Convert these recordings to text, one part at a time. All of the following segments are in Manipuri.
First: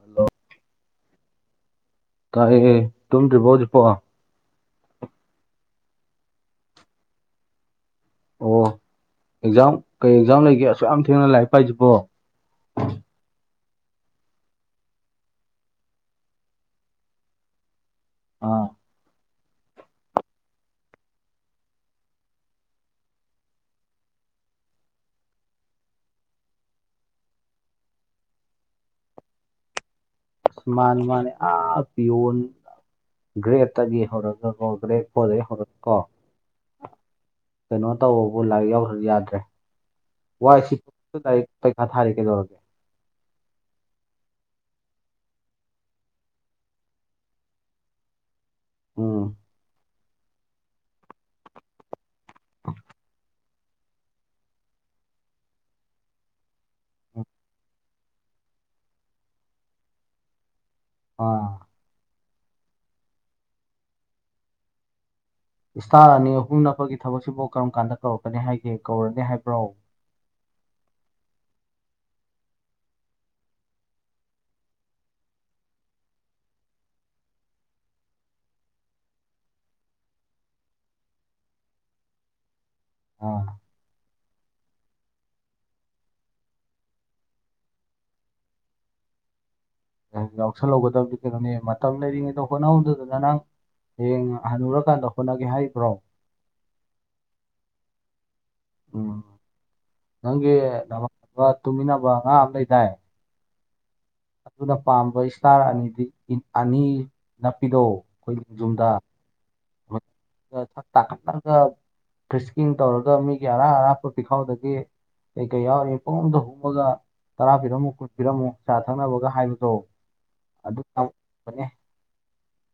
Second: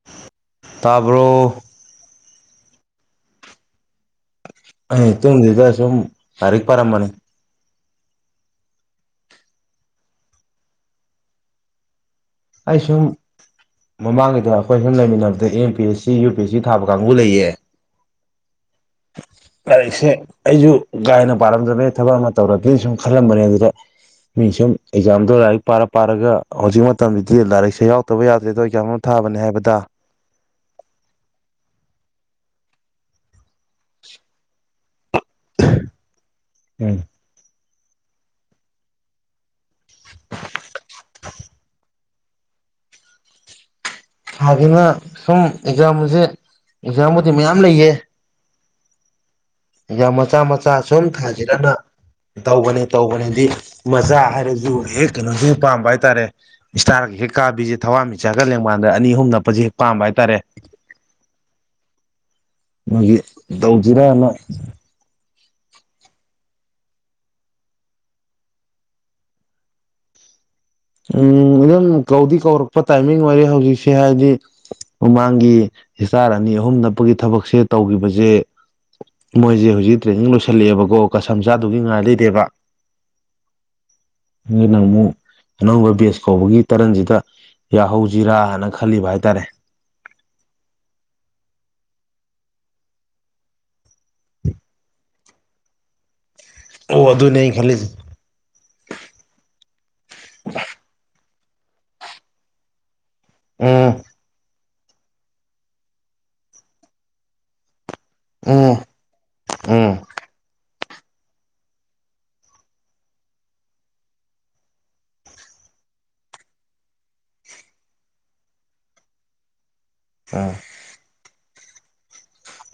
ꯍꯜꯂꯣ ꯇꯥꯕ꯭ꯔꯣ ꯇꯥꯏꯌꯦ ꯇꯨꯝꯗ꯭ꯔꯤꯕꯣ ꯍꯧꯖꯤꯛꯐꯥꯎ ꯑꯩ ꯇꯨꯝꯗ꯭ꯔꯤꯗ ꯁꯨꯝ ꯂꯥꯏꯔꯤꯛ ꯄꯥꯔꯝꯕꯅꯤ ꯑꯣ ꯑꯦꯛꯖꯥꯝ ꯀꯩ ꯑꯦꯛꯖꯥꯝ ꯂꯩꯒꯦ ꯑꯁꯨꯛ ꯌꯥꯝ ꯊꯦꯡꯅ ꯂꯥꯏꯔꯤꯛ ꯄꯥꯏꯁꯤꯕꯣ ꯑꯩ ꯁꯨꯝ ꯃꯃꯥꯡꯒꯤꯗ ꯑꯩꯈꯣꯏ ꯁꯨꯝ ꯂꯩꯃꯤꯟꯅꯕꯗ M P S C U P S C ꯊꯥꯕ ꯀꯥꯡꯕꯨ ꯂꯩꯌꯦ ꯑꯥ ꯂꯥꯏꯔꯤꯛꯁꯦ ꯑꯩꯁꯨ ꯀꯥꯍꯦꯟꯅ ꯄꯥꯜꯔꯝꯗꯕꯅꯦ ꯊꯕꯛ ꯑꯃ ꯇꯧꯔꯗꯤꯅ ꯁꯨꯝ ꯈꯜꯂꯝꯕꯅꯦ ꯑꯗꯨꯗ ꯃꯤ ꯁꯨꯝ ꯑꯦꯛꯖꯥꯝꯗꯣ ꯂꯥꯏꯔꯤꯛ ꯄꯥꯔ ꯄꯥꯔꯒ ꯍꯧꯖꯤꯛ ꯃꯇꯝꯗꯗꯤ ꯂꯥꯏꯔꯤꯛꯁꯦ ꯌꯥꯎ [unintelligible] ꯌꯥꯗꯦꯗ ꯑꯦꯛꯖꯥꯝ ꯑꯃ ꯊꯥꯕꯅꯤ ꯍꯥꯏꯕꯗ ꯃꯥꯅꯤ ꯃꯥꯅꯤ ꯑꯥ ꯄꯤꯑꯣꯟ ꯒ꯭ꯔꯦꯠꯇꯒꯤ ꯍꯧꯔꯛꯒ ꯀꯣ ꯒ꯭ꯔꯦꯛ ꯐꯣꯔꯗꯒꯤ ꯍꯧꯔꯛ ꯀꯣ ꯎꯝ ꯀꯩꯅꯣ ꯇꯧꯕꯕꯨ ꯂꯥꯏꯔꯤꯛ ꯌꯥꯎꯗ꯭ꯔꯗꯤ ꯌꯥꯗ꯭ꯔꯦ ꯋꯥꯏꯁꯤꯠꯄ ꯂꯥꯏꯔꯤꯛ ꯄꯩꯈꯥ ꯊꯥꯔꯦ ꯀꯩꯗꯧꯔꯒꯦ [unintelligible] ꯁꯨꯝ ꯑꯦꯛꯖꯥꯝꯁꯦ ꯑꯦꯛꯖꯥꯝꯕꯨꯗꯤ ꯃꯌꯥꯝ ꯂꯩꯌꯦ ꯎꯝ ꯑꯦꯛꯖꯥꯝ ꯃꯆꯥ ꯃꯆꯥ ꯁꯨꯝ ꯊꯥꯖꯤꯔꯅ ꯇꯧꯕꯅꯦ ꯇꯧꯕꯅꯦꯗꯤ ꯃꯆꯥ ꯍꯥꯏꯔꯁꯨ ꯍꯦꯛ ꯀꯩꯅꯣꯁꯨ ꯃꯨꯛ ꯄꯥꯝꯕ ꯍꯥꯏꯇꯥꯔꯦ ꯏꯁꯇꯥꯔꯒ ꯍꯦꯛ ꯀꯥꯕꯤꯁꯦ ꯊꯋꯥꯟꯃꯤꯆꯥꯛꯒ ꯂꯦꯡꯃꯥꯟꯗ ꯑꯅꯤ ꯑꯍꯨꯝ ꯅꯞꯄꯁꯦ ꯍꯦꯛ ꯄꯥꯝꯕ ꯍꯥꯏꯇꯥꯔꯦ ꯑꯥ ꯑꯗꯨꯒꯤ ꯇꯧꯁꯤꯔꯥꯅ ꯏꯁꯇꯥꯔ ꯑꯅꯤ ꯑꯍꯨꯝ ꯅꯞꯄꯒꯤ ꯊꯕꯛꯁꯤꯕꯨ ꯀꯔꯝ ꯀꯥꯟꯗ ꯀꯧꯔꯛꯀꯅꯤ ꯍꯥꯏꯒꯦ ꯀꯧꯔꯅꯤ ꯍꯥꯏꯕ꯭ꯔꯣ ꯎꯝ ꯑꯗꯨꯝ ꯀꯧꯗꯤ ꯀꯧꯔꯛꯄ ꯇꯥꯏꯃꯤꯡ ꯑꯣꯏꯔꯦ ꯍꯧꯖꯤꯛꯁꯦ ꯍꯥꯏꯗꯤ ꯃꯃꯥꯡꯒꯤ ꯏꯁꯇꯥꯔ ꯑꯅꯤ ꯑꯍꯨꯝ ꯅꯞꯄꯒꯤ ꯊꯕꯛꯁꯦ ꯇꯧꯈꯤꯕꯁꯦ ꯃꯣꯏꯁꯦ ꯍꯧꯖꯤꯛ ꯇ꯭ꯔꯦꯅꯤꯡ ꯂꯣꯏꯁꯜꯂꯛꯑꯦꯕꯀꯣ ꯀꯁꯝ ꯆꯥꯗꯧꯒꯤ ꯉꯥꯏ ꯂꯩꯔꯦꯕ ꯑꯥ ꯑꯗꯨꯅ ꯑꯃꯨꯛ ꯑꯅꯧꯕ ꯕꯦꯁ ꯀꯧꯕꯒꯤ ꯇꯔꯟꯁꯤꯗ ꯌꯥꯍꯧꯁꯤꯔꯥꯅ ꯈꯜꯂꯤꯕ ꯍꯥꯏꯇꯥꯔꯦ ꯌꯥꯎꯁꯜꯍꯧꯒꯗꯕꯗꯤ ꯀꯩꯅꯣꯅꯦ ꯃꯇꯝ ꯂꯩꯔꯤꯉꯩꯗ ꯍꯣꯠꯅꯍꯧꯗꯗ ꯅꯪ ꯍꯌꯦꯡ ꯍꯟꯅꯨꯔꯀꯥꯟꯗ ꯍꯣꯠꯅꯒꯦ ꯍꯥꯏꯔꯤꯕ꯭ꯔꯣ ꯑꯣ ꯑꯗꯨꯅꯦ ꯑꯩ ꯈꯜꯂꯤꯁꯦ ꯎꯝ ꯅꯪꯒꯤ ꯅꯃꯥꯟꯅꯕ ꯇꯨꯃꯤꯟꯅꯕ ꯑꯉꯥꯡ ꯑꯃ ꯂꯩꯗꯥꯏ ꯎꯝ ꯑꯗꯨꯅ ꯄꯥꯝꯕ ꯏꯁꯇꯥꯔ ꯑꯅꯤꯗꯤ ꯑꯅꯤ ꯅꯄꯤꯗꯣ ꯑꯩꯈꯣꯏ ꯎꯝ ꯂꯦꯡꯖꯨꯝꯗ ꯎꯝ ꯁꯛ ꯇꯥꯈꯠꯂꯒ ꯐ꯭ꯔꯤꯁꯀꯤꯡ ꯇꯧꯔꯒ ꯃꯤꯒꯤ ꯑꯔꯥꯛ ꯑꯔꯥꯛꯄ ꯄꯤꯈꯥꯎꯗꯒꯤ ꯀꯩ ꯀꯩ ꯌꯥꯎꯔꯤ ꯄꯨꯡꯍꯨꯝꯗ ꯍꯨꯝꯃꯒ ꯇꯔꯥ ꯄꯤꯔꯝꯃꯨ ꯀꯨꯟ ꯄꯤꯔꯝꯃꯨ ꯆꯥ ꯊꯛꯅꯕꯒ ꯍꯥꯏꯕꯗꯣ ꯎꯝ ꯑꯗꯨ [unintelligible] ꯇꯧꯕꯅꯦ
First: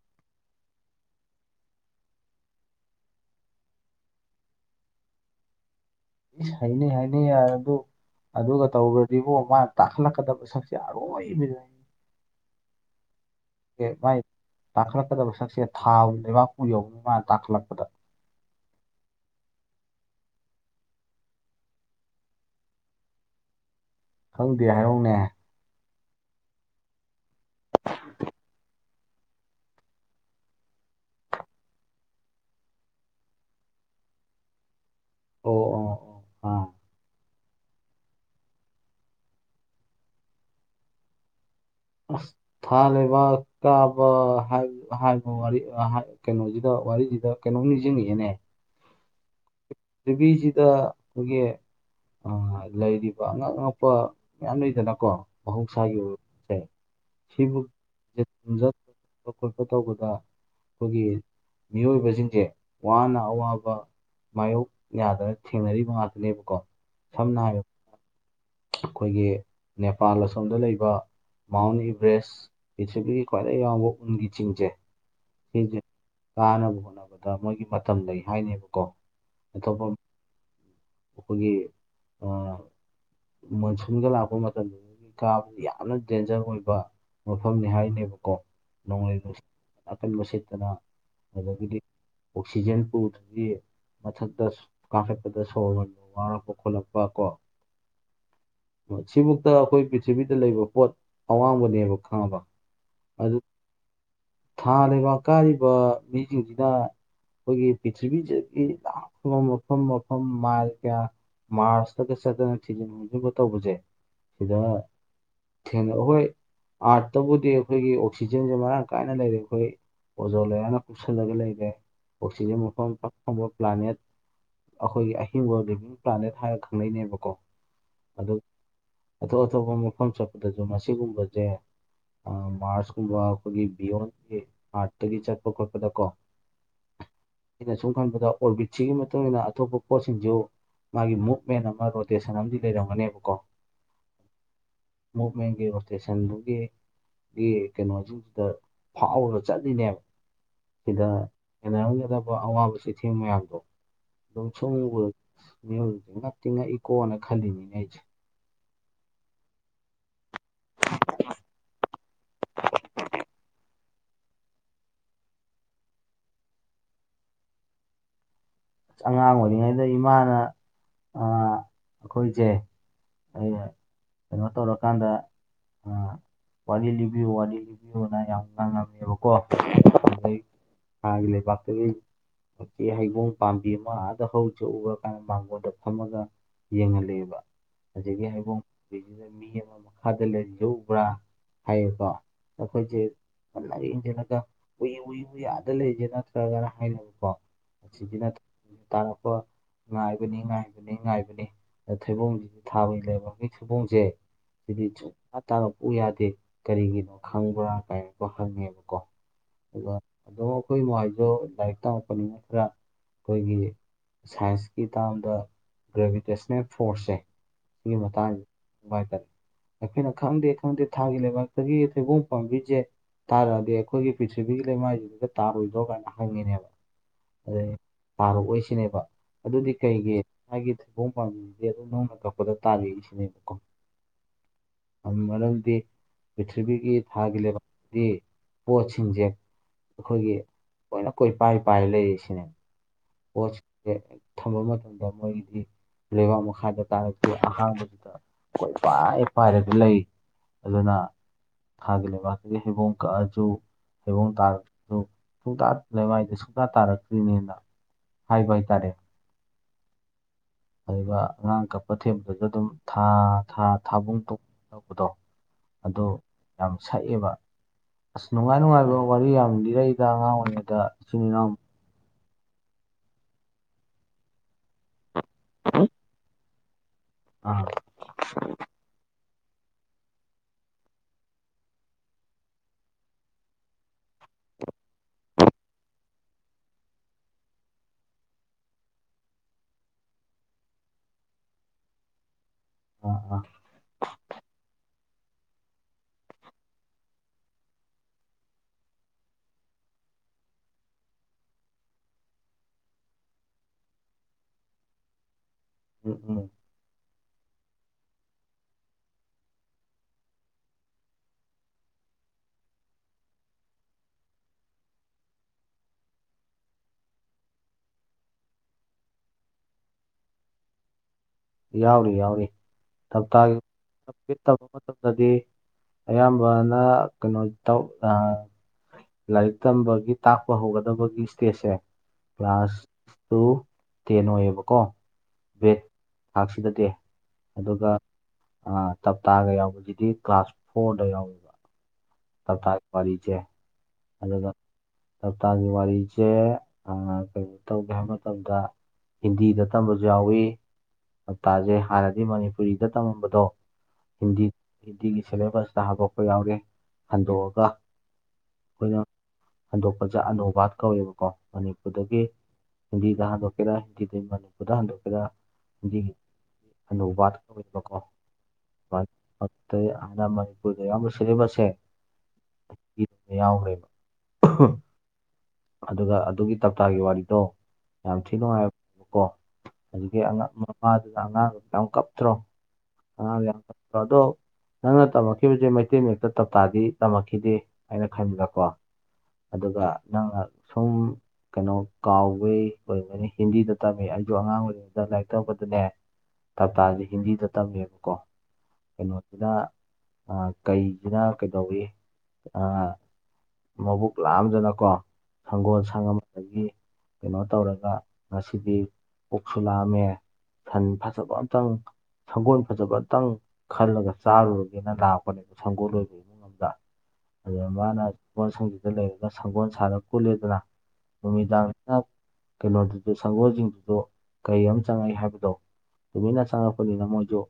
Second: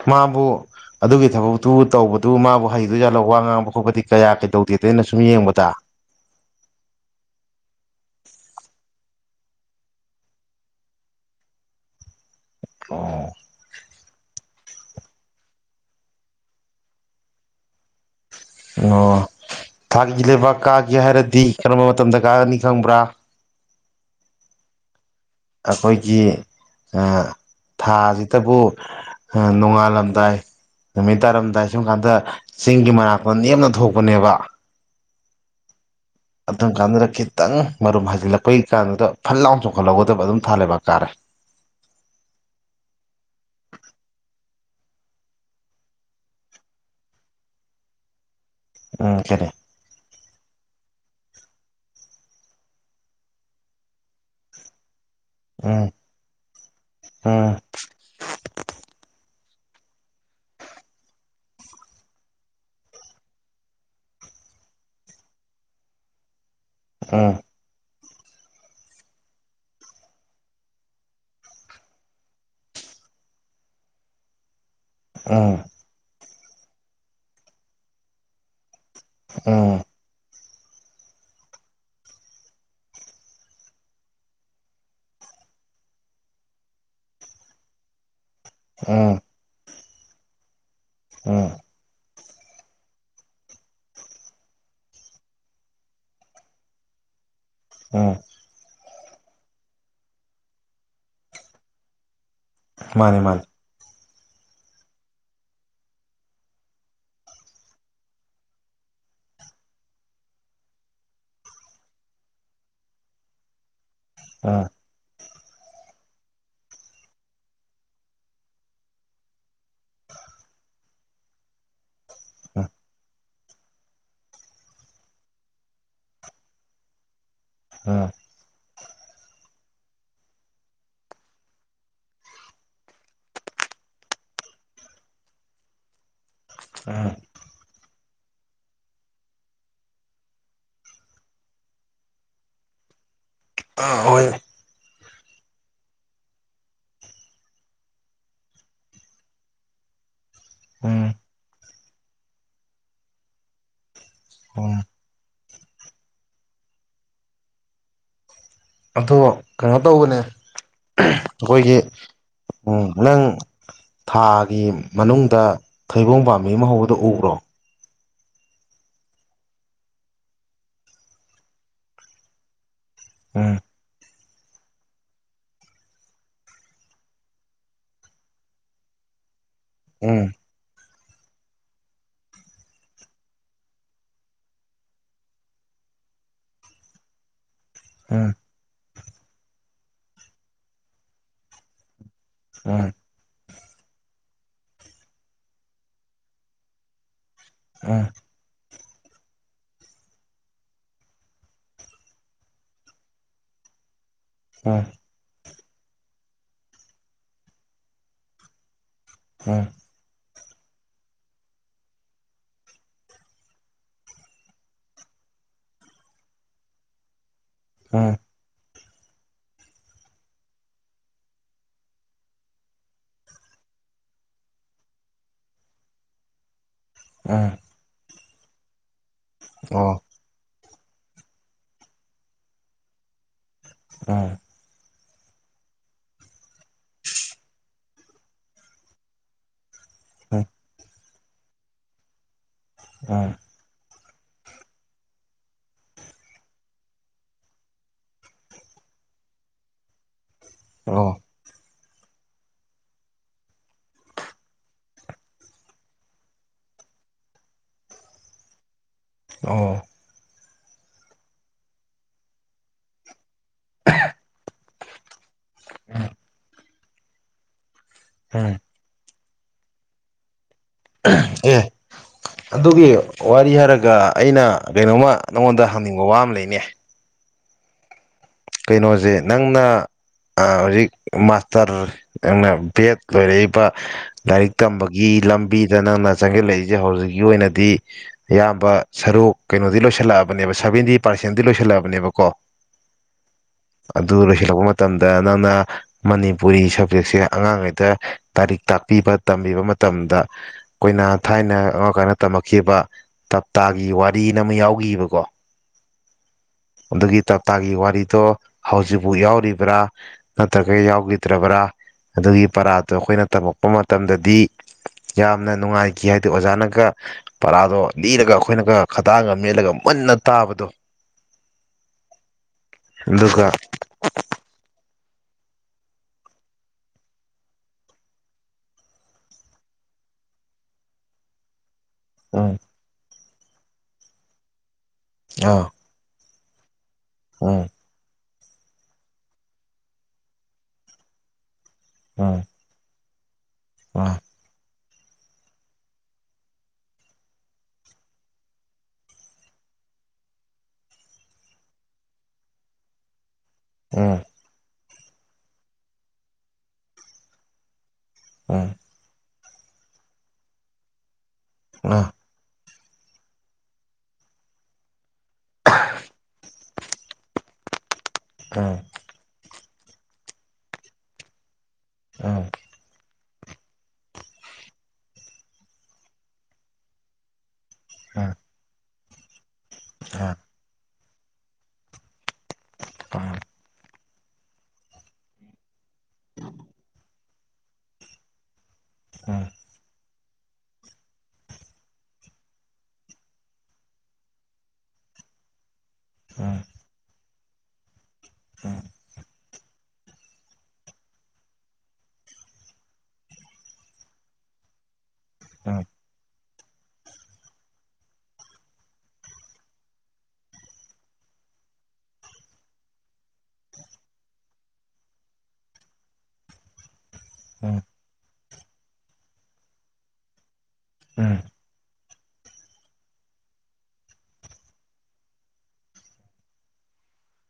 ꯃꯥꯕꯨ ꯑꯗꯨꯒꯤ ꯊꯕꯛꯇꯨꯕꯨ ꯇꯧꯕꯗꯨ ꯃꯥꯕꯨ ꯍꯩꯗꯣꯏ ꯖꯥꯠꯂꯣ ꯋꯥ ꯉꯥꯡꯕ ꯈꯣꯠꯄꯗꯤ ꯀꯌꯥ ꯀꯩꯗꯧꯗꯦꯗ ꯑꯩꯅ ꯁꯨꯝ ꯌꯦꯡꯕꯗ ꯍꯩꯅꯤ ꯍꯩꯅꯤ ꯌꯥꯔꯦ ꯑꯗꯨ ꯑꯗꯨꯒ ꯇꯧꯒ꯭ꯔꯗꯤ ꯏꯕꯨꯡꯉꯣ ꯃꯥꯅ ꯇꯥꯈꯠꯂꯛꯀꯗꯕ ꯁꯛꯁꯦ ꯑꯔꯣꯏꯕꯤꯅꯤ ꯦ ꯚꯏ [unintelligible] ꯇꯥꯈꯠꯂꯛꯀꯗꯕ ꯁꯛꯁꯦ ꯊꯥꯕꯨ ꯂꯩꯕꯥꯛꯄꯨ ꯌꯧꯅꯤ ꯃꯥꯅ ꯇꯥꯈꯠꯂꯛꯄꯗ ꯑꯣ ꯊꯥꯒꯤ ꯂꯩꯕꯥꯛ ꯀꯥꯒꯦ ꯍꯥꯏꯔꯗꯤ ꯀꯔꯝꯕ ꯃꯇꯝꯗ ꯀꯥꯒꯅꯤ ꯈꯪꯕ꯭ꯔꯥ ꯈꯪꯗꯦ ꯍꯥꯏꯔꯛꯎꯅꯦ ꯑꯩꯈꯣꯏꯒꯤ ꯊꯥꯁꯤꯗꯕꯨ ꯑ ꯅꯣꯡꯉꯥꯜꯂꯝꯗꯥꯏ ꯅꯨꯃꯤꯠ ꯇꯥꯔꯝꯗꯥꯏ ꯁꯨꯝ ꯀꯥꯟꯗ ꯆꯤꯡꯒꯤ ꯃꯅꯥꯛꯇ ꯅꯦꯝꯅ ꯊꯣꯛꯄꯅꯦꯕ ꯑꯣ ꯑꯣ ꯑꯗꯨꯝ ꯑꯣ ꯀꯥꯟꯗꯨꯗ ꯈꯤꯇꯪ ꯃꯔꯨꯝ ꯍꯥꯏꯖꯤꯜꯂꯛꯄꯩ ꯀꯥꯟꯗꯨꯗ ꯐꯜ ꯂꯥꯎꯅ ꯆꯣꯡꯈꯠꯍꯧꯒꯗꯕ ꯑꯗꯨꯝ ꯊꯥ ꯂꯩꯕꯥꯛ ꯀꯥꯔꯦ ꯑꯁ ꯊꯥ ꯂꯩꯕꯥꯛ ꯀꯥꯕ ꯍꯥꯏ ꯍꯥꯏꯕ ꯋꯥꯔꯤ ꯑꯍꯥꯏ ꯀꯩꯅꯣꯁꯤꯗ ꯋꯥꯔꯤꯁꯤꯗ ꯀꯩꯅꯣꯝ ꯅꯤꯡꯁꯤꯡ ꯉꯛꯑꯦꯅꯦ ꯑꯥ ꯀꯔꯤ ꯄ꯭ꯔꯤꯊꯤꯕꯤꯁꯤꯗ ꯑꯩꯈꯣꯏꯒꯤ ꯑ ꯍꯣꯏ ꯂꯩꯔꯤꯕ ꯑꯉꯛ ꯑꯉꯛꯄ ꯃꯌꯥꯝ ꯂꯩꯗꯅꯀꯣ ꯎꯝ ꯃꯍꯧꯁꯥꯒꯤ ꯑꯣꯏꯕꯁꯦ ꯎꯝ ꯁꯤꯕꯨ [unintelligible] ꯈꯣꯠꯄ ꯇꯧꯕꯗ ꯑꯩꯈꯣꯏꯒꯤ ꯃꯤꯑꯣꯏꯕꯁꯤꯡꯁꯦ ꯋꯥꯅ ꯑꯋꯥꯕ ꯃꯥꯌꯣꯛ ꯌꯥꯗꯅ ꯊꯦꯡꯅꯔꯤꯕ ꯉꯥꯛꯇꯅꯦꯕꯀꯣ ꯁꯝꯅ ꯍꯥꯏ ꯑꯩꯈꯣꯏꯒꯤ ꯅꯦꯄꯥꯜ ꯑꯁꯣꯝꯗ ꯂꯩꯕ ꯃꯥꯎꯟ ꯏꯕꯔꯦꯁ ꯄ꯭ꯔꯤꯊꯤꯕꯤꯒꯤ ꯈ꯭ꯋꯥꯏꯗꯒꯤ ꯌꯥꯝꯕ ꯎꯟꯒꯤ ꯆꯤꯡꯁꯦ ꯎꯝ ꯁꯤꯁꯦ ꯀꯥꯅꯕ ꯍꯣꯠꯅꯕꯗ ꯃꯣꯏꯒꯤ ꯃꯇꯝ ꯂꯩ ꯍꯥꯏꯅꯦꯕꯀꯣ ꯎꯝ ꯑꯇꯣꯞꯄ ꯑꯩꯈꯣꯏꯒꯤ ꯑꯥ ꯃꯣꯟꯁꯨꯟꯒ ꯂꯥꯛꯄ ꯃꯇꯝ ꯀꯥꯕ ꯌꯥꯝꯅ ꯗꯦꯟꯖꯔ ꯑꯣꯏꯕ ꯃꯐꯝꯅꯤ ꯍꯥꯏꯅꯦꯕꯀꯣ ꯎꯝ ꯅꯣꯡꯂꯩ ꯎꯝ ꯅꯨꯡꯁꯤꯠ ꯑꯀꯟꯕ ꯁꯤꯠꯇꯅ ꯎꯝ ꯑꯗꯒꯤꯗꯤ ꯑꯣꯛꯁꯤꯖꯦꯟ ꯄꯨꯗꯗꯤ ꯃꯊꯛꯇ ꯀꯥꯈꯠꯄꯗ ꯁꯣꯔ ꯍꯣꯟꯕ ꯋꯥꯔꯛꯄ ꯈꯣꯠꯂꯛꯄ ꯀꯣ ꯎꯝ ꯁꯤꯕꯨꯛꯇ ꯑꯩꯈꯣꯏ ꯄ꯭ꯔꯤꯊꯤꯕꯤꯗ ꯂꯩꯕ ꯄꯣꯠ ꯑꯋꯥꯡꯕꯅꯦꯕ ꯈꯪꯉꯕ ꯃꯥꯅꯦ ꯑꯗꯨ ꯃꯥꯅꯦ ꯊꯥ ꯂꯩꯕꯥꯛ ꯀꯥꯔꯤꯕ ꯃꯤꯁꯤꯡꯁꯤꯅ ꯑꯩꯈꯣꯏꯒꯤ ꯄ꯭ꯔꯤꯊꯕꯤꯁꯤꯗꯒꯤ ꯂꯥꯞꯄꯕ ꯃꯐꯝ ꯃꯐ ꯐꯝ ꯃꯥꯏꯜ ꯀꯌꯥ ꯃꯥꯔꯁꯇꯒ ꯆꯠꯇꯅ ꯊꯤꯖꯤꯟ ꯍꯨꯝꯖꯤꯟꯕ ꯇꯧꯕꯁꯦ ꯁꯤꯗ ꯎꯝ ꯊꯦꯡꯅ ꯑꯩꯈꯣꯏ ꯑꯥꯔꯠꯇꯕꯨꯗꯤ ꯑꯩꯈꯣꯏꯒꯤ ꯑꯣꯛꯁꯤꯖꯦꯟꯁꯦ ꯃꯔꯥꯡ ꯀꯥꯏꯅ ꯂꯩꯔꯦ ꯑꯩꯈꯣꯏ ꯑꯣꯖꯣꯟ ꯂꯌꯥꯔꯅ ꯀꯨꯞꯁꯜꯂꯒ ꯂꯩꯔꯦ ꯑꯣꯛꯁꯤꯖꯦꯟ ꯎꯝ ꯃꯐꯝ ꯐꯕ ꯄ꯭ꯂꯥꯅꯦꯠ ꯑꯩꯈꯣꯏꯒꯤ ꯑꯍꯤꯡꯕ ꯂꯤꯚꯤꯡ ꯄ꯭ꯂꯥꯅꯦꯠ ꯍꯥꯏꯔꯒ ꯈꯪꯅꯩꯅꯦꯕꯀꯣ ꯎꯝ ꯑꯗꯨ ꯑꯇꯣꯞ ꯑꯇꯣꯞꯄ ꯃꯐꯝ ꯆꯠꯄꯗꯁꯨ ꯃꯁꯤꯒꯨꯝꯕꯖꯦ ꯑꯥ ꯃꯥꯔꯁꯀꯨꯝꯕ ꯑꯩꯈꯣꯏꯒꯤ ꯕꯤꯌꯣꯟꯇꯦ ꯑꯥꯔꯠꯇꯒꯤ ꯆꯠꯄ ꯈꯣꯠꯄꯗ ꯀꯣ ꯎꯝ ꯑꯩꯅ ꯁꯨꯝ ꯈꯟꯕꯗ ꯑꯣꯔꯕꯤꯠꯁꯤꯒꯤ ꯃꯇꯨꯡ ꯏꯟꯅ ꯑꯇꯣꯞꯄ ꯄꯣꯠꯁꯤꯡꯁꯨ ꯃꯥꯒꯤ ꯃꯨꯞꯃꯦꯟ ꯑꯃ ꯔꯣꯇꯦꯁꯟ ꯑꯃꯗꯤ ꯂꯩꯔꯝꯒꯅꯦꯕꯀꯣ ꯑꯥ ꯍꯣꯏ ꯃꯨꯞꯃꯦꯟꯒꯤ ꯔꯣꯇꯦꯁꯟꯗꯨꯒꯤ ꯒꯤ ꯀꯩꯅꯣꯁꯤꯡꯁꯤꯗ ꯐꯥꯎꯔꯒ ꯆꯠꯂꯤꯅꯦꯕ ꯎꯝ ꯁꯤꯗ ꯍꯦꯟꯅꯔꯝꯒꯗꯕ ꯑꯋꯥꯕ ꯆꯩꯊꯦꯡ ꯃꯌꯥꯝꯗꯣ ꯑꯗꯨꯝ ꯁꯨꯝ ꯎꯝ ꯎꯕꯥ ꯃꯤꯑꯣꯏꯕꯁꯦ ꯉꯛꯇꯤ ꯉꯛꯏꯀꯣꯅ ꯈꯜꯂꯤꯅꯤꯅꯦ ꯑꯩꯁꯦ ꯑꯗꯣ ꯀꯩꯅꯣ ꯇꯧꯕꯅꯦ ꯑꯩꯈꯣꯏꯒꯤ ꯎꯝ ꯅꯪ ꯊꯥꯒꯤ ꯃꯅꯨꯡꯗ ꯊꯩꯕꯣꯡ ꯄꯥꯝꯕꯤ ꯑꯃ ꯍꯧꯕꯗꯣ ꯎꯕ꯭ꯔꯣ ꯑꯁ ꯑꯉꯥꯡ ꯑꯣꯏꯔꯤꯉꯩꯗ ꯏꯃꯥꯅ ꯑꯥ ꯑꯩꯈꯣꯏꯁꯦ ꯎꯝ ꯑꯩꯩ ꯀꯩꯅꯣ ꯇꯧꯔꯀꯥꯟꯗ ꯑ ꯋꯥꯔꯤ ꯂꯤꯕꯤꯌꯨ ꯋꯥꯔꯤ ꯂꯤꯕꯤꯌꯨꯅ ꯌꯥꯝ ꯉꯥꯡꯉꯝꯃꯦꯕ ꯀꯣ [unintelligible] ꯎꯝ ꯊꯥꯒꯤ ꯂꯩꯕꯥꯛꯇꯒꯤ ꯑꯁꯤꯍꯩꯕꯣꯡ ꯄꯥꯝꯕꯤ ꯃ ꯑꯥꯗ ꯍꯧꯔꯤꯆꯦ ꯎꯕ ꯀꯟ ꯃꯥꯡꯒꯣꯟꯗ ꯐꯝꯃꯒ ꯌꯦꯡꯍꯜꯂꯦꯕ ꯑꯗꯒꯤ ꯎꯝ ꯍꯩꯕꯣꯡ ꯕꯤꯖꯤꯗ ꯃꯤ ꯑꯃ ꯃꯈꯥꯗ ꯂꯩꯖꯦ ꯎꯕ꯭ꯔꯥ ꯍꯥꯏꯌꯦꯀꯣ ꯎꯝ ꯑꯈꯣꯏꯖꯦ ꯂꯩꯏ ꯑꯦꯡꯖꯦꯜꯂꯒ ꯎꯏꯌꯦ ꯎꯏꯌꯦ ꯎꯏꯌꯦ ꯑꯗ ꯂꯩꯖꯦ ꯅꯠꯇ꯭ꯔꯥꯒꯅ ꯍꯥꯏꯔꯒꯀꯣ ꯎꯝ ꯁꯤꯕꯤꯅꯠ ꯇꯔꯛꯄ ꯉꯥꯏꯕꯅꯦ ꯉꯥꯏꯕꯅꯦ ꯉꯥꯏꯕꯅꯦ ꯑ ꯊꯩꯕꯣꯡꯖꯤꯖꯨ ꯊꯥꯎꯒꯤ ꯂꯩꯕꯛꯀꯤ ꯊꯩꯕꯣꯡꯖꯦ ꯎꯝ ꯁꯤꯗꯤ ꯁꯨꯡꯇ ꯇꯥꯔꯛꯎ ꯌꯥꯗꯦ ꯀꯔꯤꯒꯤꯅꯣ ꯈꯪꯕ꯭ꯔꯥ ꯀꯥꯏꯟꯀꯣ ꯍꯪꯉꯦꯕꯀꯣ ꯎꯝ ꯗꯨꯒ ꯑꯗꯨꯝ ꯑꯈꯣꯏ ꯏꯃꯥꯏꯗꯣ ꯂꯥꯏꯔꯤꯛ ꯇꯝꯃꯛꯄꯅꯤꯅ ꯈꯔ ꯈꯣꯏꯒꯤ ꯁꯥꯏꯟꯁꯀꯤ ꯇꯥꯝꯗ ꯒ꯭ꯔꯦꯕꯤꯇꯦꯁꯅꯦꯜ ꯐꯣꯔꯁꯁꯦ ꯁꯤꯒꯤ ꯎꯝ ꯃꯇꯪꯖꯤ ꯅꯨꯡꯉꯥꯏꯇꯝ ꯑꯩꯈꯣꯏꯅ ꯈꯪꯗꯦ ꯈꯪꯗꯦ ꯊꯥꯒꯤ ꯂꯩꯕꯥꯛꯇꯒꯤ ꯊꯩꯕꯣꯡ ꯄꯥꯝꯕꯤꯖꯦ ꯇꯥꯔꯛꯑꯗꯤ ꯑꯩꯈꯣꯏꯒꯤ ꯄ꯭ꯔꯤꯊꯤꯕꯤꯒꯤ ꯂꯩꯃꯥꯏꯖꯤꯗꯒ ꯇꯥꯍꯣꯏꯗ꯭ꯔꯣ ꯀꯥꯏꯅ ꯍꯪꯉꯤꯅꯦꯕ ꯎꯝ ꯑꯗꯩ ꯇꯥꯔꯛꯑꯣꯏꯁꯤꯅꯦꯕ ꯑꯗꯨꯗꯤ ꯑꯣ ꯀꯩꯒꯤ ꯑꯩꯒꯤ ꯊꯩꯕꯣꯡ ꯄꯥꯝꯕꯤꯖꯤꯗꯤ ꯑꯗꯨꯝ ꯅꯨꯡꯃ ꯀꯛꯄꯗ ꯇꯥꯔꯛꯏ ꯁꯤꯅꯦꯕꯀꯣ ꯑꯥ ꯃꯔꯝꯗꯤ ꯄ꯭ꯔꯤꯊꯤꯕꯤꯒꯤ ꯊꯥꯒꯤ ꯂꯩꯕꯛ ꯒꯤ ꯄꯣꯠꯁꯤꯡꯖꯦ ꯑꯩꯈꯣꯏꯒꯤ ꯎꯝ ꯑꯣꯏꯅ ꯀꯣꯏꯄꯥꯏ ꯄꯥꯏꯔ ꯂꯩꯔꯤ ꯁꯤꯅꯦ ꯑꯥ ꯄꯣꯠꯁꯤꯡꯖꯦ ꯊꯝꯕ ꯃꯇꯝꯗ ꯃꯣꯏꯒꯤꯗꯤ ꯂꯩꯕꯥꯛ ꯃꯈꯥꯗ ꯇꯥꯔꯛꯇꯦ ꯑꯍꯥꯡꯕꯗꯨꯗ ꯀꯣꯏꯄꯥꯏ ꯄꯥꯏꯔꯒ ꯂꯩ ꯑꯗꯨꯅ ꯑꯣ ꯊꯥꯒꯤ ꯂꯩꯕꯛꯇꯒꯤ ꯍꯩꯕꯣꯡ ꯀꯥꯛꯑꯖꯨ ꯍꯩꯕꯣꯡ ꯇꯔꯛ ꯇꯣ ꯁꯨꯡꯇꯥ ꯂꯩꯃꯥꯏꯗ ꯁꯨꯡꯇꯥ ꯇꯥꯔꯛꯇ꯭ꯔꯤꯅꯦꯅ ꯍꯥꯏꯕ ꯍꯥꯏꯇꯥꯔꯦ ꯑꯣ ꯑꯗꯨꯒ ꯑꯉꯥꯡ ꯀꯥꯞꯄ ꯊꯦꯝꯕꯗꯗꯨꯝ ꯊꯥ ꯊꯥ ꯊꯥꯕꯨꯡ ꯇꯣꯟ ꯇꯧꯕꯗꯣ ꯑꯗꯣ ꯌꯥꯝ ꯁꯛꯑꯦꯕ ꯑꯁ ꯎꯝ ꯅꯨꯡꯉꯥꯏ ꯅꯨꯡꯉꯥꯏꯕ ꯋꯥꯔꯤ ꯌꯥꯝ ꯂꯤꯔꯛꯏꯗ ꯑꯉꯥꯡ ꯑꯣꯏꯔꯤꯉꯩꯗ ꯏꯆꯤꯟ ꯏꯅꯥꯎ ꯑꯦ ꯑꯗꯨꯒꯤ ꯋꯥꯔꯤ ꯍꯥꯏꯔꯒ ꯑꯩꯅ ꯀꯩꯅꯣꯝꯃ ꯅꯪꯉꯣꯟꯗ ꯍꯪꯅꯤꯡꯕ ꯋꯥ ꯑꯃ ꯂꯩꯅꯦ ꯑꯥ ꯀꯩꯅꯣꯖꯦ ꯅꯪꯅ ꯑꯥ ꯍꯧꯖꯤꯛ ꯃꯥꯁꯇꯔ ꯅꯪꯅ ꯕꯦꯠ ꯂꯣꯏꯔꯛꯏꯕ ꯂꯥꯏꯔꯤꯛ ꯇꯝꯕꯒꯤ ꯂꯝꯕꯤꯗ ꯅꯪꯅ ꯆꯪꯖꯤꯜꯂꯛꯏꯖꯦ ꯍꯧꯖꯤꯛꯀꯤ ꯑꯣꯏꯅꯗꯤ ꯑꯌꯥꯝꯕ ꯁꯔꯨꯛ ꯀꯩꯅꯣꯗꯤ ꯂꯣꯏꯁꯤꯜꯂꯛꯑꯕꯅꯦꯕ ꯁꯕꯦꯟꯇꯤ ꯄꯥꯔꯁꯦꯟꯗꯤ ꯂꯣꯏꯁꯤꯜꯂꯛꯑꯕꯅꯦꯕꯀꯣ ꯑꯥ ꯑꯥ ꯑꯗꯨ ꯂꯣꯏꯁꯤꯜꯂꯛꯄ ꯃꯇꯝꯗ ꯅꯪꯅ ꯃꯅꯤꯄꯨꯔꯤ ꯁꯞꯖꯦꯛꯁꯦ ꯑꯉꯥꯡꯉꯩꯗ ꯇꯔꯤꯛ ꯇꯥꯛꯄꯤꯕ ꯇꯝꯕꯤꯕ ꯃꯇꯝꯗ ꯀꯣꯏꯅ ꯊꯥꯏꯅ ꯑꯉꯥꯡ ꯑꯣꯏꯀꯟꯗ ꯇꯝꯃꯛꯈꯤꯕ ꯇꯞꯇꯥꯒꯤ ꯋꯥꯔꯤꯅ ꯑꯃ ꯌꯥꯎꯒꯤꯕꯀꯣ ꯎꯝ ꯎꯝ ꯑꯗꯨꯒꯤ ꯇꯞꯇꯥꯒꯤ ꯋꯥꯔꯤꯗꯣ ꯍꯧꯖꯤꯛꯕꯣꯛ ꯌꯥꯎꯔꯤꯕ꯭ꯔꯥ ꯅꯠꯇ꯭ꯔꯒ ꯌꯥꯎꯒꯤꯗ꯭ꯔꯕ꯭ꯔꯥ ꯑꯗꯨꯒꯤ ꯄꯔꯥꯗꯣ ꯑꯈꯣꯏꯅ ꯇꯝꯃꯛꯄ ꯃꯇꯝꯗꯗꯤ ꯌꯥꯝꯅ ꯅꯨꯡꯉꯥꯏꯈꯤ ꯍꯥꯏꯗꯤ ꯑꯣꯖꯥꯅꯒ ꯄꯔꯥꯗꯣ ꯂꯤꯔꯒ ꯑꯈꯣꯏꯅꯒ ꯈꯗꯥꯡꯒ ꯃꯦꯠꯂꯒ ꯃꯨꯟꯅ ꯇꯥꯕꯗꯣ ꯌꯥꯎꯔꯤ ꯌꯥꯎꯔꯤ ꯑꯗꯨꯒ ꯇꯞꯇꯥꯒꯤ ꯍꯧꯖꯤꯛ ꯇꯝꯕ ꯃꯇꯝꯗꯗꯤ ꯑꯌꯥꯝꯕꯅ ꯀꯩꯅꯣ ꯇꯧ ꯑꯥ ꯂꯥꯏꯔꯤꯛ ꯇꯝꯕꯒꯤ ꯇꯥꯛꯄ ꯍꯧꯒꯗꯕꯒꯤ ꯏꯁꯇꯦꯖꯁꯦ ꯎꯝ ꯀ꯭ꯂꯥꯁ ꯇꯨ ꯇꯦꯟ ꯑꯣꯏꯌꯦꯕꯀꯣ ꯑꯧ ꯕꯦꯠ ꯊꯥꯛꯁꯤꯗꯗꯤ ꯑꯗꯨꯒ ꯑ ꯇꯞꯇꯥꯒ ꯌꯥꯎꯕꯖꯤꯗꯤ ꯀ꯭ꯂꯥꯁ ꯐꯣꯔꯗ ꯌꯥꯎꯕ ꯑꯝ ꯇꯞꯇꯥꯒꯤ ꯋꯥꯔꯤꯖꯦ ꯑꯗꯨꯒ ꯇꯞꯇꯥꯒꯤ ꯋꯥꯔꯤ ꯀꯩ ꯇꯧꯒꯦ ꯍꯥꯏꯕ ꯃꯇꯝꯗ ꯍꯤꯟꯗꯤꯗ ꯇꯝꯕꯖꯨ ꯌꯥꯎꯏ ꯇꯞꯇꯥꯖꯦ ꯍꯥꯟꯅꯗꯤ ꯃꯅꯤꯄꯨꯔꯤꯗ ꯇꯝꯃꯝꯕꯗꯣ ꯎꯝ ꯍꯤꯟꯗꯤ ꯍꯤꯟꯗꯤꯒꯤ ꯁꯦꯂꯦꯕꯁꯇ ꯍꯥꯞꯇꯣꯛꯄ ꯌꯥꯎꯔꯦ ꯍꯟꯗꯣꯛꯑꯒ ꯎꯝ ꯑꯗꯨꯅ ꯍꯟꯗꯣꯛꯄꯖꯦ ꯑꯅꯨꯕꯥꯠ ꯀꯧꯋꯦꯕꯀꯣ ꯑꯥ ꯃꯅꯤꯄꯨꯔꯗꯒꯤ ꯍꯤꯟꯗꯤꯗ ꯍꯟꯗꯣꯛꯀꯦꯔ ꯍꯤꯟꯗꯤꯗ ꯃꯅꯤꯄꯨꯔꯗ ꯍꯟꯗꯣꯛꯀꯦꯔ ꯍꯤꯟꯗꯤꯒꯤ ꯑꯅꯨꯕꯥꯠ ꯀꯧꯑꯦꯕꯀꯣ ꯑꯝ ꯑꯇꯩ ꯑꯅ ꯃꯅꯤꯄꯨꯔꯗ ꯌꯥꯎꯔꯝꯕ ꯁꯤꯂꯦꯕꯁꯁꯦ ꯑꯝ ꯏ ꯌꯥꯎꯈ꯭ꯔꯦꯕ ꯑꯗꯨꯒ ꯑꯗꯨꯒꯤ ꯇꯞꯇꯥꯒꯤ ꯋꯥꯔꯤꯗꯣ ꯌꯥꯝ ꯎꯝ ꯊꯤ ꯑꯥ ꯅꯨꯡꯉꯥꯏꯕꯀꯣ ꯍꯧꯖꯤꯛꯀꯤ ꯑꯉꯥꯡ ꯃꯥꯗꯨꯗ ꯑꯉꯥꯡ ꯌꯥꯝ ꯀꯞꯇ꯭ꯔꯣ ꯎꯝ ꯑꯉꯥꯡꯗ ꯌꯥꯝ ꯀꯞꯇ꯭ꯔꯣ ꯑꯗꯣ ꯅꯪꯅ ꯇꯝꯃꯛꯈꯤꯕꯖꯦ ꯃꯩꯇꯩ ꯃꯌꯦꯛꯇ ꯇꯞꯇꯥꯗꯤ ꯇꯝꯃꯛꯈꯤꯗꯦ ꯑꯩꯅ ꯈꯟꯕꯗꯀꯣ ꯎꯝ ꯑꯗꯨꯒ ꯅꯪꯅ ꯁꯨꯝ ꯀꯩꯅꯣ ꯀꯥꯎꯕꯩ ꯑꯣꯏꯔꯝꯒꯅꯤ ꯍꯤꯟꯗꯤꯗ ꯇꯝꯃꯤ ꯑꯩꯖꯨ ꯑꯉꯥꯡ ꯑꯣꯏꯔꯤꯉꯩꯗ ꯂꯥꯏꯔꯤꯛ ꯇꯝꯃꯛꯕꯗꯅꯦ ꯎꯝ ꯎꯝ ꯇꯞꯇꯥꯖꯤ ꯍꯤꯟꯗꯤꯗ ꯇꯝꯃꯦꯕꯀꯣ ꯀꯩꯅꯣꯁꯤꯅ ꯑ ꯀꯩꯖꯤꯅ ꯀꯩꯗꯧꯏ ꯑꯥ ꯃꯕꯨꯛ ꯂꯥꯝꯗꯅꯀꯣ ꯁꯪꯒꯣꯜ ꯎꯝ ꯁꯪ ꯑꯃ ꯑꯗꯒꯤ ꯀꯩꯅꯣ ꯇꯧꯔꯒ ꯉꯁꯤꯗꯤ ꯄꯨꯛꯁꯨ ꯂꯥꯝꯃꯦ ꯁꯟ ꯐꯖꯕ ꯑꯝꯇꯪ ꯁꯒꯣꯜ ꯐꯖꯕꯝꯇꯪ ꯈꯜꯂꯒ ꯆꯥꯔꯨꯔꯒꯦꯅ ꯂꯥꯛꯄꯅꯦꯕ ꯁꯒꯣꯜ ꯂꯣꯏꯕꯒꯤ ꯑꯗꯨꯗ ꯎꯝ ꯃꯥꯅ ꯁꯒꯣꯜ ꯁꯪꯖꯤꯗ ꯂꯩꯔꯒ ꯁꯒꯣꯜ ꯁꯥꯔ ꯀꯨꯜꯂꯦꯗꯅ ꯅꯨꯃꯤꯗꯥꯡꯗꯅ ꯀꯩꯅꯣꯗꯨꯗ ꯁꯪꯒꯣꯜꯖꯤꯡꯗꯨꯖꯨ ꯀꯩ ꯑꯃ ꯆꯪꯉꯛꯏ ꯍꯥꯏꯕꯗꯣ ꯇꯧꯃꯤꯟꯅ ꯆꯪꯉꯛꯄꯅꯤꯅ ꯃꯣꯏꯖꯨ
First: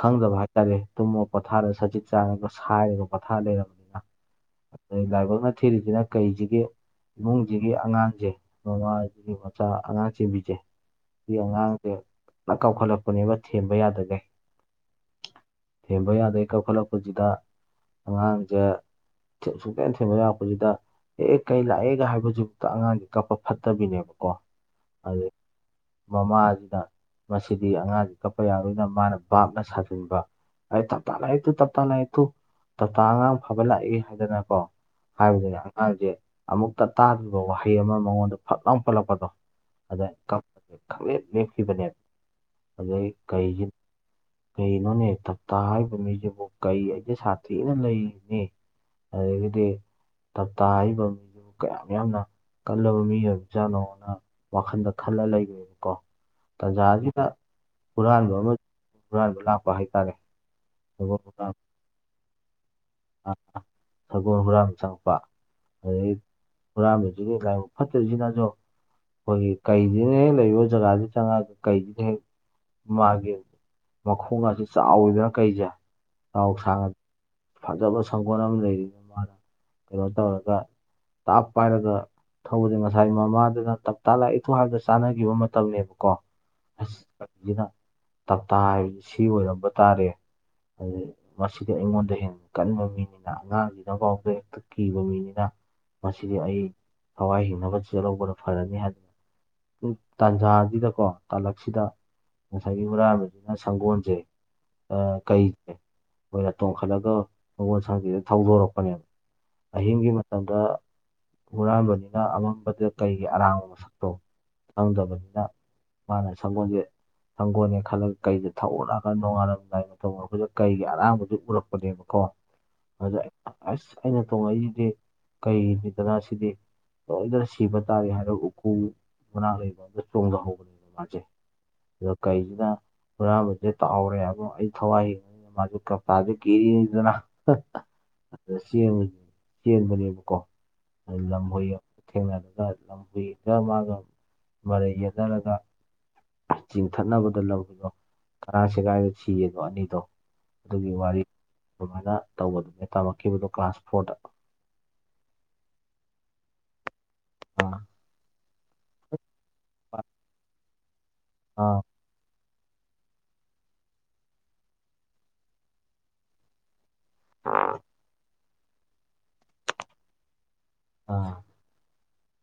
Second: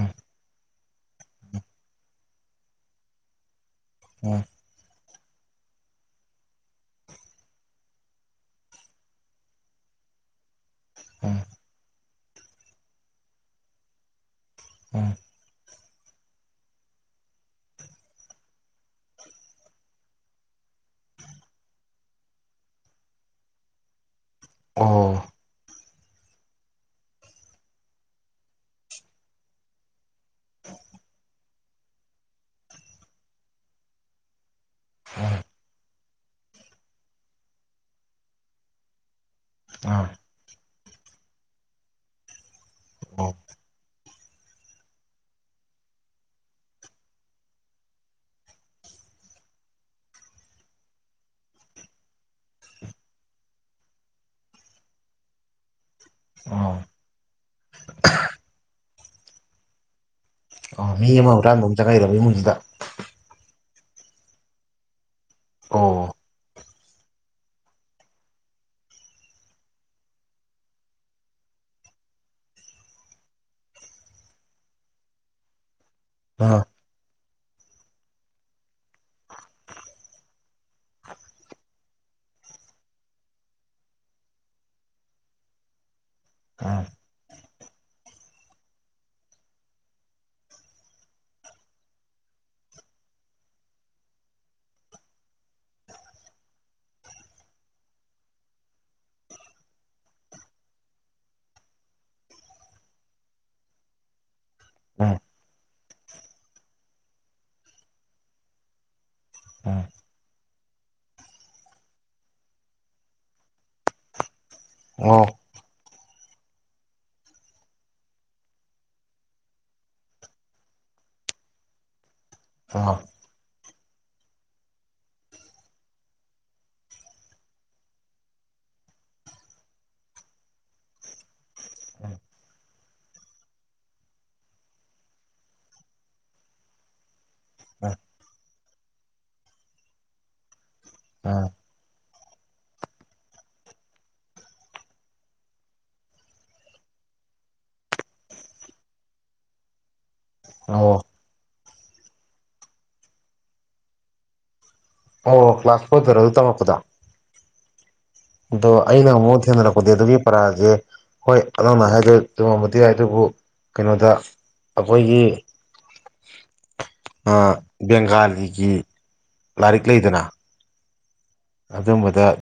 ꯈꯪꯗꯕ ꯍꯥꯏꯇꯥꯔꯦ ꯇꯨꯝꯃꯣ ꯄꯣꯊꯥꯗ ꯁꯖꯤꯛ ꯆꯥꯔꯒ ꯁꯥꯏꯔꯒ ꯄꯣꯊꯥ ꯂꯩꯔꯝ ꯎꯝ ꯑꯗꯩ ꯂꯥꯏꯕꯛꯅ ꯊꯤꯔꯤꯖꯤꯅ ꯀꯩꯖꯤꯒꯤ ꯏꯃꯨꯡꯖꯤꯒꯤ ꯑꯉꯥꯡꯖꯦ ꯃꯃꯥꯖꯤꯒꯤ ꯃꯆꯥ ꯑꯉꯥꯡ ꯆꯦꯟꯕꯤꯖꯦ ꯎꯝ ꯎꯝ ꯁꯤ ꯎꯝ ꯑꯉꯥꯡꯖꯦ ꯀꯥꯟꯅ ꯀꯞꯈꯠꯂꯛꯄꯅꯦꯕ ꯊꯦꯝꯕ ꯌꯥꯗꯈꯩ ꯎꯝ ꯊꯦꯝꯕ ꯌꯥꯗꯈꯩ ꯀꯞꯈꯠꯂꯛꯄꯁꯤꯗ ꯑꯉꯥꯡꯖꯦ ꯁꯨꯛꯊꯦꯝ ꯊꯦꯝꯕ ꯂꯥꯛꯄꯁꯤꯗ ꯑꯦ ꯀꯩ ꯂꯥꯛꯑꯦꯒ ꯍꯥꯏꯕꯖꯤꯕꯨꯛꯇ ꯑꯉꯥꯡꯖꯤ ꯀꯥꯞꯄ ꯐꯠꯇꯕꯤꯅꯦꯕꯀꯣ ꯑꯗꯨ ꯑꯣ ꯃꯃꯥꯖꯤꯗ ꯃꯁꯤꯗꯤ ꯑꯉꯥꯡꯁꯤ ꯀꯞꯄ ꯌꯥꯔꯣꯏꯅ ꯃꯥꯅ ꯕꯥꯞꯅ ꯁꯥꯖꯤꯟꯕ ꯑꯩ ꯇꯞꯇꯥ ꯂꯥꯛꯑꯦꯇꯨ ꯇꯞꯇꯥ ꯂꯥꯛꯑꯦꯇꯨ ꯇꯞꯇꯥ ꯑꯉꯥꯡ ꯐꯥꯕ ꯂꯥꯛꯑꯦ ꯍꯥꯏꯗꯅꯀꯣ ꯍꯥꯏꯕꯗꯨꯅꯦ ꯑꯉꯥꯡꯖꯦ ꯑꯃꯨꯛꯇ ꯇꯥꯗ꯭ꯔꯤꯕ ꯋꯥꯍꯩ ꯑꯃ ꯃꯉꯣꯟꯗ ꯐꯠ ꯂꯥꯎ ꯄꯜꯂꯛꯄꯗꯣ ꯑꯥ ꯑꯗꯩ ꯀꯞ ꯈꯪꯂꯦꯞ ꯂꯦꯞꯈꯤꯕꯅꯦꯕ ꯑꯗꯩ ꯑꯣ ꯀꯩꯖꯤꯅ ꯀꯩꯅꯣꯅꯦ ꯇꯞꯇꯥ ꯍꯥꯏꯔꯤꯕ ꯃꯤꯖꯤꯕꯨ ꯀꯩ ꯑꯩꯁꯦ ꯁꯥꯊꯤꯅ ꯂꯩꯔꯤꯅꯦ ꯑꯗꯒꯤꯗꯤ ꯇꯞꯇꯥꯥ ꯍꯥꯏꯕ ꯀꯌꯥꯝ ꯌꯥꯝꯅ ꯀꯜꯂꯕ ꯃꯤ ꯑꯣꯏꯕꯖꯥꯠꯅꯣꯅ ꯋꯥꯈꯜꯗ ꯈꯜꯂ ꯂꯩꯒ꯭ꯔꯦꯕꯀꯣ ꯑꯣ ꯇꯥꯟꯖꯥꯖꯤꯗ ꯍꯨꯔꯥꯟꯕ ꯑꯃ ꯍꯨꯔꯥꯟꯕ ꯂꯥꯛꯄ ꯍꯥꯏꯇꯥꯔꯦ ꯑꯣ ꯃꯤ ꯁꯒꯣꯜ ꯑꯃ ꯍꯨꯨꯔꯥꯟꯕ ꯑꯃꯨ ꯆꯪꯉꯛꯏꯕ ꯏꯃꯨꯡꯖꯤꯗ ꯑ ꯁꯒꯣꯜ ꯍꯨꯔꯥꯟꯕ ꯆꯪꯉꯛꯄ ꯑꯗꯩ ꯑꯣ ꯍꯨꯔꯥꯟꯕꯖꯤꯗꯤ ꯂꯥꯏꯃꯨꯛ ꯐꯠꯇꯖꯤꯅꯖꯨ ꯈꯣꯏꯒꯤ ꯀꯩꯖꯤꯅ ꯍꯦꯛ ꯂꯩꯕ ꯖꯒꯥꯖꯤ ꯆꯪꯉꯛꯑꯒ ꯀꯩꯖꯤꯅ ꯍꯦꯛ ꯃꯥꯒꯤ ꯃꯈꯣꯡ ꯑꯖꯦ ꯆꯥꯎꯋꯤꯗꯅꯥ ꯀꯩꯖꯦ ꯆꯥꯎ ꯑꯥ ꯁꯥꯡꯉ ꯐꯖꯕ ꯁꯪꯒꯣꯜ ꯑꯃ ꯂꯩꯔꯤꯅꯦ ꯃꯥꯅ ꯀꯩꯅꯣ ꯇꯧꯔꯒ ꯇꯥꯞ ꯄꯥꯏꯔꯒ ꯊꯧꯕꯗꯤ ꯉꯁꯥꯏ ꯃꯃꯥꯗꯨꯅ ꯇꯞꯇꯥ ꯂꯥꯛꯏ ꯊꯣꯡ ꯍꯥꯡꯇꯣꯑꯣ ꯆꯥꯅꯒꯤꯕ ꯃꯇꯝꯅꯦꯕꯀꯣ ꯑ ꯀꯩꯖꯤꯅ ꯇꯞꯇꯥ ꯍꯥꯏꯕꯖꯤ ꯁꯤ ꯑꯣꯏꯔꯝꯕ ꯇꯥꯔꯦ ꯑꯗꯩ ꯃꯁꯤꯗꯤ ꯑꯩꯉꯣꯟꯗꯩ ꯍꯦꯟ ꯀꯟꯕ ꯃꯤꯅꯤꯅ ꯑꯉꯥꯡꯖꯤꯅꯐꯥꯎꯗ ꯍꯦꯛꯇ ꯀꯤꯕ ꯃꯤꯅꯤꯅ ꯃꯁꯤꯗꯤ ꯑꯩ ꯊꯋꯥꯏ ꯍꯤꯡꯅꯕ ꯆꯦꯜꯂꯧꯕꯅ ꯐꯔꯅꯤ ꯍꯥꯏ ꯖꯨ ꯇꯥꯟꯖꯥꯖꯤꯗꯀꯣ ꯇꯥꯂꯛꯁꯤꯗ ꯉꯁꯥꯏꯒꯤ ꯍꯨꯔꯥꯥꯟꯕꯖꯤꯅ ꯁꯪꯒꯣꯟꯖꯦ ꯑ ꯑꯥ ꯀꯩ ꯑꯣꯏꯅ ꯇꯣꯡꯈꯠꯂꯒ ꯁꯪꯒꯣꯜ ꯁꯪꯖꯤꯗ ꯊꯧꯗꯣꯔꯛꯄꯅꯦ ꯑꯥ ꯑꯍꯤꯡꯒꯤ ꯃ ꯇꯝꯗ ꯍꯨꯔꯥꯟꯕꯖꯤꯅ ꯑꯃꯝꯕꯗ ꯀꯩꯒꯤ ꯑꯔꯥꯡꯕ ꯃꯁꯛꯇꯣ ꯑꯣ ꯈꯪꯗꯕꯅꯤꯅ ꯃꯥꯅ ꯁꯪꯒꯣꯟꯖꯦ ꯁꯪꯒꯣꯜꯅꯦ ꯈꯜꯂꯒ ꯀꯩꯖꯦ ꯊꯧꯔꯥꯒ ꯅꯣꯡꯉꯥꯜꯂꯝꯗꯥꯏ ꯃꯇꯝ ꯑꯣꯏꯔꯛꯄꯗꯨ ꯀꯩꯒꯤ ꯑꯔꯥꯡꯕꯗꯨ ꯎꯔꯛꯄꯅꯦꯕꯀꯣ ꯑ ꯑꯗ ꯑꯁ ꯑꯩꯅ ꯇꯣꯉꯛꯏꯖꯤꯗꯤ ꯀꯩꯅꯤꯗꯅꯥ ꯁꯤꯗꯤ ꯁꯣꯏꯗꯅ ꯁꯤꯕ ꯇꯥꯔꯦ ꯍꯥꯏꯔ ꯎꯀꯨ ꯃꯅꯥꯛ ꯂꯩꯕ ꯑꯝꯗ ꯆꯣꯡꯗꯍꯧꯕꯅꯦ ꯃꯥꯖꯦ ꯔ ꯀꯩꯖꯤꯅ ꯍꯨꯔꯟꯕꯖꯦ ꯇꯥꯑꯧꯔꯦ ꯑꯃꯨꯛ ꯑꯩ ꯊꯋꯥꯏ ꯍꯤꯡ ꯃꯥꯖꯨ ꯀꯞꯇꯥꯖꯨ ꯀꯤꯔꯤꯅꯤꯗꯅꯥ ꯍ ꯍ ꯑꯗ ꯆꯦꯡ ꯆꯦꯟꯕꯅꯦꯕꯀꯣ ꯑꯗ ꯑꯥ ꯂꯝꯍꯨꯏ ꯊꯦꯡꯅꯗ ꯂꯝꯍꯨꯏꯒ ꯃꯥꯒ ꯃꯔꯩ ꯌꯦꯠꯅꯔꯒ ꯆꯤꯡꯊꯠꯅꯕꯗ ꯂꯝꯍꯨꯏꯗꯣ ꯀꯔꯥꯡ ꯁꯦꯒꯥꯏꯔ ꯁꯤꯌꯦꯗꯣ ꯑꯅꯤꯗꯣ ꯑꯗꯨꯒꯤ ꯑꯣ ꯋꯥꯔꯤ ꯑꯗꯨꯃꯥꯏꯅ ꯇꯧꯕꯗꯨꯅꯦ ꯇꯥꯝꯃꯛꯈꯤꯕꯗꯣ ꯀ꯭ꯂꯥꯁ ꯐꯣꯔꯗ ꯑꯧ ꯀ꯭ꯂꯥꯁ ꯐꯣꯔꯗꯔ ꯑꯗꯨ ꯇꯝꯃꯛꯄꯗꯣ ꯑꯥ ꯑꯗꯣ ꯑꯩꯅ ꯑꯃꯨꯛ ꯊꯦꯡꯅꯔꯛꯄꯗꯤ ꯑꯗꯨꯒꯤ ꯄꯔꯥꯖꯦ ꯍꯣꯏ ꯑꯥ ꯑꯗꯣꯝꯅ ꯍꯥꯏꯖꯦ ꯆꯨꯃꯝꯕꯗꯤ ꯌꯥꯏ ꯑꯗꯨꯕꯨ ꯀꯩꯅꯣꯗ ꯑꯈꯣꯏꯒꯤ ꯑ ꯕꯦꯡꯒꯥꯂꯤꯒꯤ ꯂꯥꯏꯔꯤꯛ ꯂꯩꯗꯅꯥ ꯑꯥ ꯑꯗꯨꯝꯕꯗ